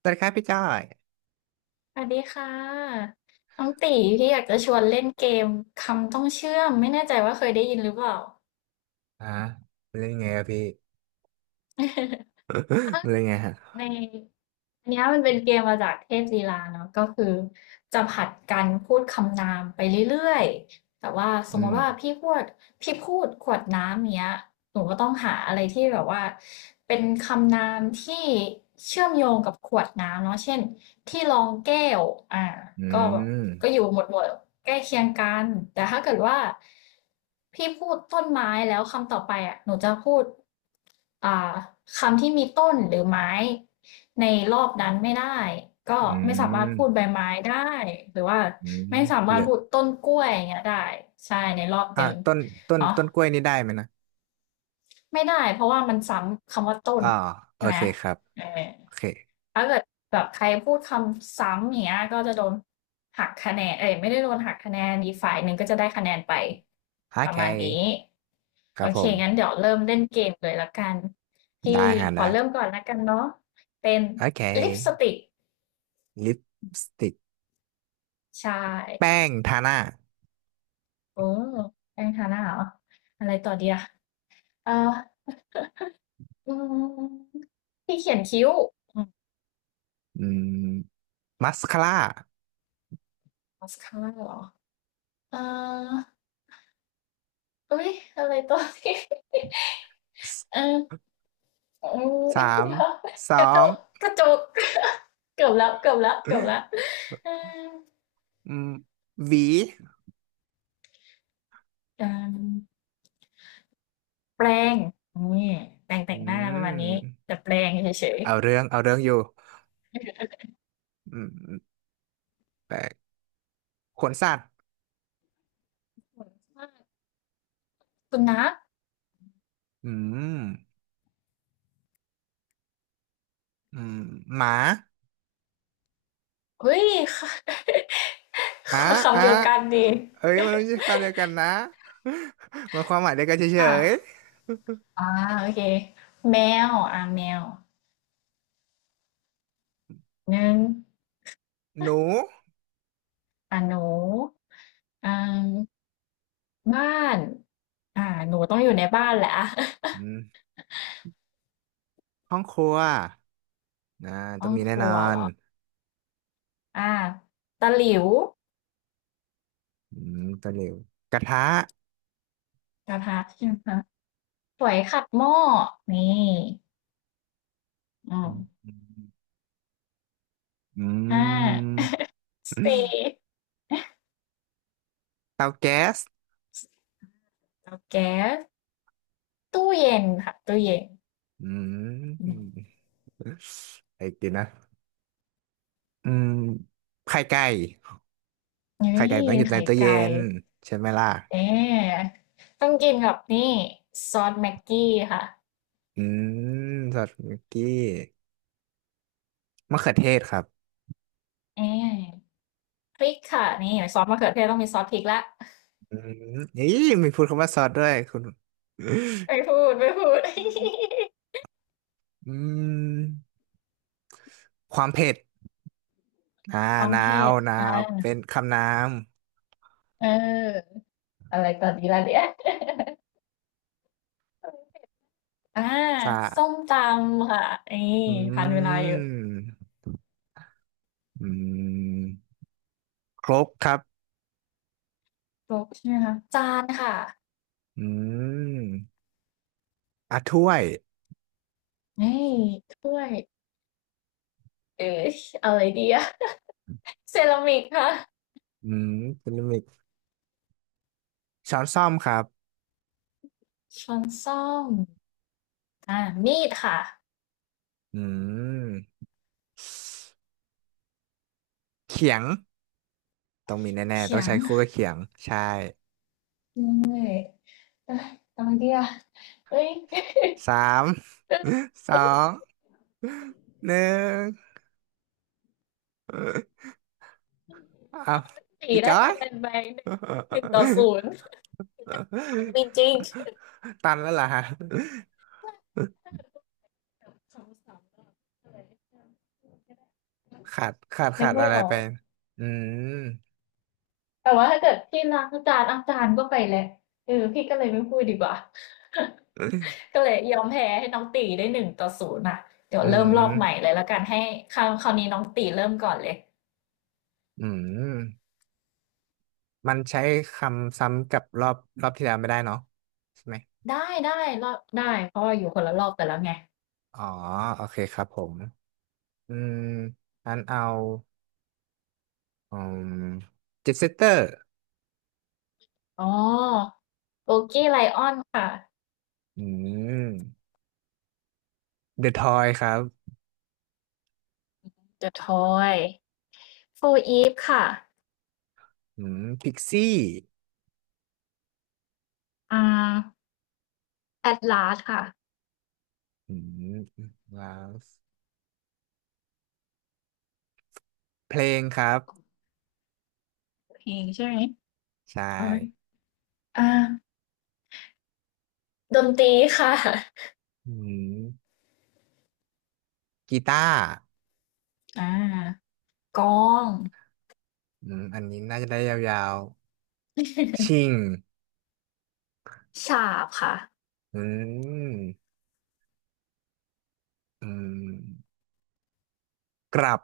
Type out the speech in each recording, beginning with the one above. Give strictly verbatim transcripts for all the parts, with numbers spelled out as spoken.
สวัสดีครับพี่จ้อยสวัสดีค่ะน้องตีพี่อยากจะชวนเล่นเกมคำต้องเชื่อมไม่แน่ใจว่าเคยได้ยินหรือเปล่า ฮะมันเล่นยังไงอะพี่ มัน เป็นยังไงฮะใน อันเนี้ยมันเป็นเกมมาจากเทพลีลาเนาะก็คือจะผลัดกันพูดคำนามไปเรื่อยๆแต่ว่าสมอืมติว่ามพี่พูดพี่พูดขวดน้ำเนี้ยหนูก็ต้องหาอะไรที่แบบว่าเป็นคำนามที่เชื่อมโยงกับขวดน้ำเนาะเช่นที่รองแก้วอ่าอืก็แบบมก็อยู่หมวดหมวดใกล้เคียงกันแต่ถ้าเกิดว่าพี่พูดต้นไม้แล้วคำต่อไปอ่ะหนูจะพูด อ่าคำที่มีต้นหรือไม้ในรอบนั้นไม่ได้ก็อืไม่สามารถพูดใบมไม้ได้หรือว่าอืไม่มสาเหมารถลือพูดต้นกล้วยอย่างเงี้ยได้ใช่ในรอบหอ่านึ่งต้นต้นเนาะต้นกล้วยนี่ได้ไหมนะไม่ได้เพราะว่ามันซ้ำคำว่าต้นอ่าโอใช่ไหมเคครับ เออโอเคถ้าเกิดแบบใครพูดคำซ้ำอย่างเงี้ยก็จะโดนหักคะแนนเอ้ยไม่ได้โดนหักคะแนนอีกฝ่ายหนึ่งก็จะได้คะแนนไปโอประเคมาณนี้ ครัโอบผเคมงั้นเดี๋ยวเริ่มเล่นเกมเลยละกันพี่ได้ฮะขอได้เริ่มก่อนละกันเนาะเป็นโอเคลิปสติกลิปสติกใช่แป้งทาหน้าโอ้แป้งทาหน้าเหรออะไรต่อดีอะเอ่ออืมพี่เขียนคิ้วอืมอืมมัสคาร่ามาสคาร่าเหรอเอ่อเอ้ยอะไรต่อดีสเอออืมสามสเดี๋ยวกอระจงกกระจก เกือบแล้วเกือบแล้วเกือบแล้วเอืมหวีออ แปรงนี่แปรงแต่อืงหน้าประมาณนี้มแต่แปรงเฉยเอาเรื่อง เอาเรื่องอยู่อืม ขนสัตว์ๆสุนัขอืมอืมหมาเฮ้ย อ่ะ อ่ะคำเดียวกันดีเอ้ยมันไม่ใช่คำเดียวกันนะ มันความหมายเดียวกันเฉอ่ะยอ่าโอเคแมวอ่าแมวหนึ่งๆหนูอ่าหนูอ่าบ้านอ่าหนูต้องอยู่ในบ้านแหละ อ่ะ อืมห้องครัวนะต้ต้อองงมีคแน่นรัอวเหรนออ่าตะหลิวอืมตะหลิวกระทะกระทะ ใช่ไหมคะสวยขัดหม้อนี่อือืมมอืห้ามสี่เตาแก๊สเตาแก๊ส ตู้เย็นค่ะตู้เย็นอือืมมไอ้กินนะอืมไข่ไก่นี่ไข่ไก่ต้องอยู่ในไข่ตู้เย็ไก่นใช่ไหมล่ะเอ๊ะต้องกินกับนี่ซอสแม็กกี้ค่ะอืมสอดมิกกี้มะเขือเทศครับ เอ๊ะพริกค่ะนี่ซอสมะเขือเทศต้องมีซอสพริกละอืมนี่มีพูดคำว่าซอสด้วยคุณไม่พูดไม่พูด อืมความเผ็ดอ่า ความนาเผ็วดหนาวอ่าเป็นคำนามเอออะไรตอนนี้ล่ะเนี่ย อ่าสะส้มตำค่ะนี่อืทานเวลาอยู่มอืมครกครับครบใช่ไหมคะจานค่ะอืมอ่ะถ้วยนี่ถ้วยเอ๊ะอะไรดีอะ เซรามิกค่ะ อืมเป็นลิมิกช้อนส้อมครับช้อนส้อมอ่ามีดค่ะอืมเขียงต้องมีแน่ๆต้เขีองยงใช้คู่กับเขียงใช่เลยเอ้ยทำไมดีอ่ะเอ้ยเอ้ยสาม สเอ้ยองหนึ่งอ้าวสี่พี่จได้อคะย แนนไปหนึ่งต่อศูนย์ออจริงตันแล้วเหรอฮะๆถ้าเป็นพวกแบบคำศัพท์ก็เลยนึขาดขาดขากดไม่อะไรออไป ก อืม แต่ว่าถ้าเกิดพี่ล้างจานอาจารย์ก็ไปแหละเออพี่ก็เลยไม่พูดดีกว่า อ ก็เลยยอมแพ้ให้น้องตีได้หนึ่งต่อศูนย์อ่ะเดี๋ยวืเริ่มรอบใหม่ม เลยแล้วกันให้คราวคราวนี้น้องตีเริ่มก่อนเลยอืม มันใช้คำซ้ำกับรอบรอบที่แล้วไม่ได้เนาะใช่ไหม ได้ได้รอบได้เพราะว่าอยู่คนละรอบกันแล้วไงอ๋อโอเคครับผม อืมอันเอา อืมเจ็ตเซตเตอร์อ๋อโบกี้ไลออนค่ะ อืมเดอะทอยครับ The Toy โฟูอีฟค่ะอืมพิกซี่อ่า a อด a s สค่ะอืมว้าวเพลงครับเพลงใช่ไหมใช่ เอ้ยอ่าดนตรีค่ะอืมกีตาร์ อ่ากลองอืมอันนี้น่าจะได้ยาวๆชิงฉาบค่ะ อืมอืมกลับ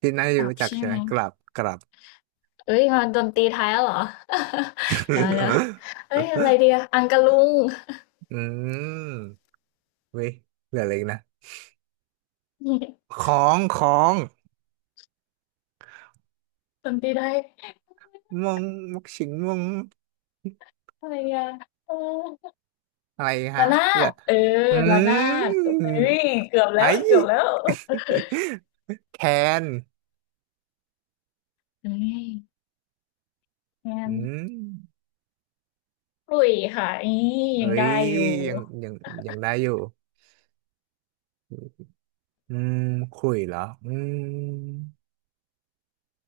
ที่น่าจะกลับรู้จักใช่ใช่ไหไหมมกลับกลับ เอ้ยมาดนตรีไทยแล้วเหรอ เดี๋ยวนะเอ้ยอะไรเดียอังกะลุง อืมเว้ยเหลืออะไรอีกนะข องของดนตรีไทยมงมกชิงมงอะไรเดียเอออะไรฮะระนาเหลือดเอออืระนาดมเฮ้ยเกือบแล้วไอ้ เกือบแล้ว แคนเฮ้ยงานอืมปลุยค่ะอีเอ้ยังยได้อยู่ยังยังยังได้อยู่อืมคุยเหรออืม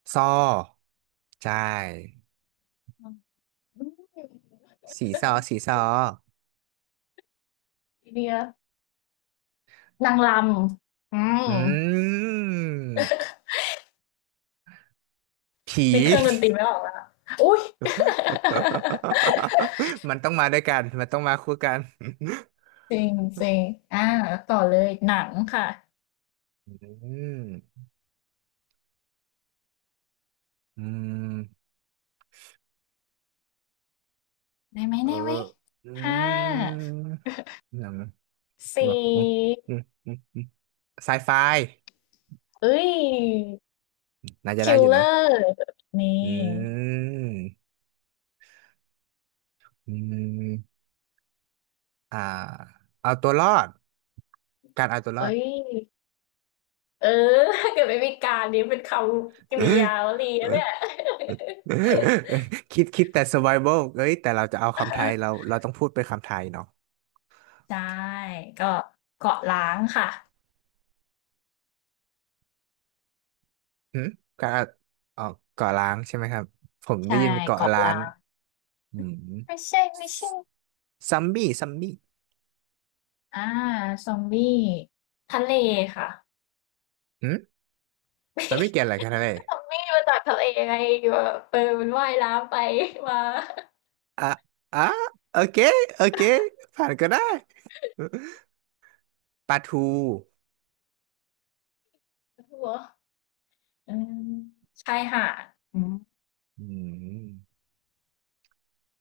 ซอใช่อืมสีซอสีซอไอเดียนางรำอืมอืมผี นึกเครื่องดนตรีไม่ออกแล้วอุ้ย มันต้องมาด้วยกันมันต้องมาคู่กัน จริงจริงอ่าต่อเลยหนังค่ะ อืมอืมได้ไหมเอได้ไหมออืห้ามหนังหนังสี่อืมอืมอืมไซไฟเอ้ยน่าจะคิได้ลอยู่เลอนะร์นี่อืมอืมอ่าเอาตัวรอดการเอาตัวรอด เอ้ยเออถ้าเกิดไม่มีการนี้เป็นคำกริยาวลีนะเนี่ย คิดคิดแต่ survival เอ้ยแต่เราจะเอาคำไทยเรา เราต้องพูดเป็นคำไทยเนาะใช่ก็เกาะล้างค่ะหืมก็ออกเกาะล้างใช่ไหมครับผมได้ใช่ยินเป็นเกาะเกาะล้าล้านงอืมไม่ใช่ไม่ใช่ซัมบี้ซัมบี้อ่าซอมบี้ทะเลค่ะหืมเราไม่เกี่ยวอะไรกันนะเลยก็ซอมบี้มาจากทะเลไงอยู่แบบเออมันว่ายน้ำไปมาอ่ะอ่ะโอเคโอเคผ่านก็ได้ปลาทูหัว อืมชายหาดอืมอืม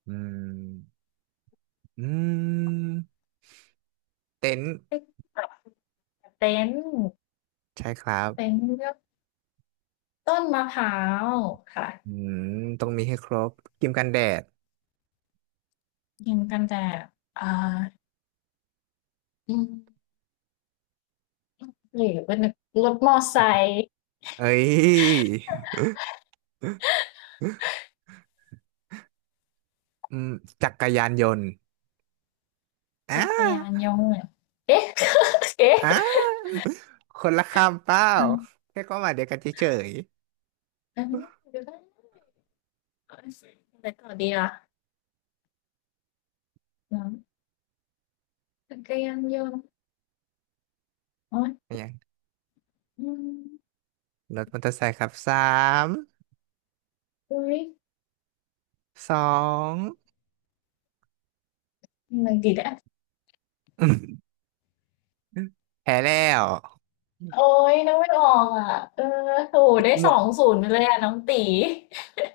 อืมอืมเต็นท์ที่แบบเต็นท์ใช่ครัเต็บนท์เลือกต้นมะพร้าวค่ะอืมต้องมีให้ครบครีมกันแดด กิงกันแต่อ่าอืมหรือเป็นรถมอไซค์เอ้ยอืมจักรยานยนต์จัอ่ากรยานยนต์เอ๊ะ เอ๊ะอ่าคนละคำเปล่าเออแค่ความหมายเดียวกันเฉยเออดูได้อะไรต่อดีล่ะน้ำจักรยานยนต์โอ๊ยๆอะไรอย่างอืมรถมอเตอร์ไซค์ครับสามอุ้ยสอง อะไรดีนะ อืมแพ้แล้วโอ๊ยนองไม่ออกอ่ะเออโหพี่ได้หมสวอกงศูนย์ไปเลยอ่ะน้องตี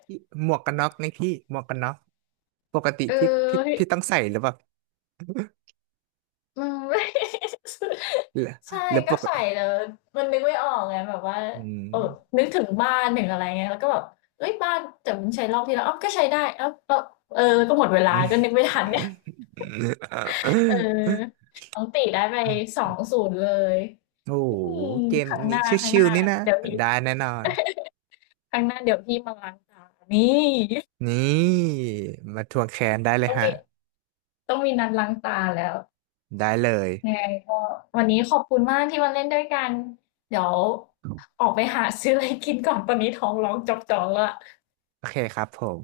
พี่หมวกกันน็อกนี่พี่หมวกกันน็อกปกติเอพี่พี่อ พี่ต้องใส่หรือเปล่าอืม ไม่หรือใช่หรือปก็กใส่แล้วมันนึกไม่ออกไงแบบว่าอืม เออนึกถึงบ้านถึงอะไรเงี้ยแล้วก็แบบเฮ้ยบ้านแต่มันใช้รอบที่แล้วอ้าวก็ใช้ได้อ้าวก็เออก็หมดเว ลาอืมก็นึกไม่ทันเนี่ยเออน้องติได้ไปสองศูนย์เลยโอ้โอืหมเกมครั้งหนี้น้าครั้งชิหวน้าๆนี่นะเดี๋ยวพี่ได้แน่นอน ครั้งหน้าเดี๋ยวพี่มาล้างตานี่นี่มาทวงแค้นได้เลยต้องฮะมีต้องมีนัดล้างตาแล้ว ได้เลยยังไงก็วันนี้ขอบคุณมากที่มาเล่นด้วยกันเดี๋ยวออกไปหาซื้ออะไรกินก่อนตอนนี้ท้องร้องจอกๆแล้วโอเคครับผม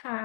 ค่ะ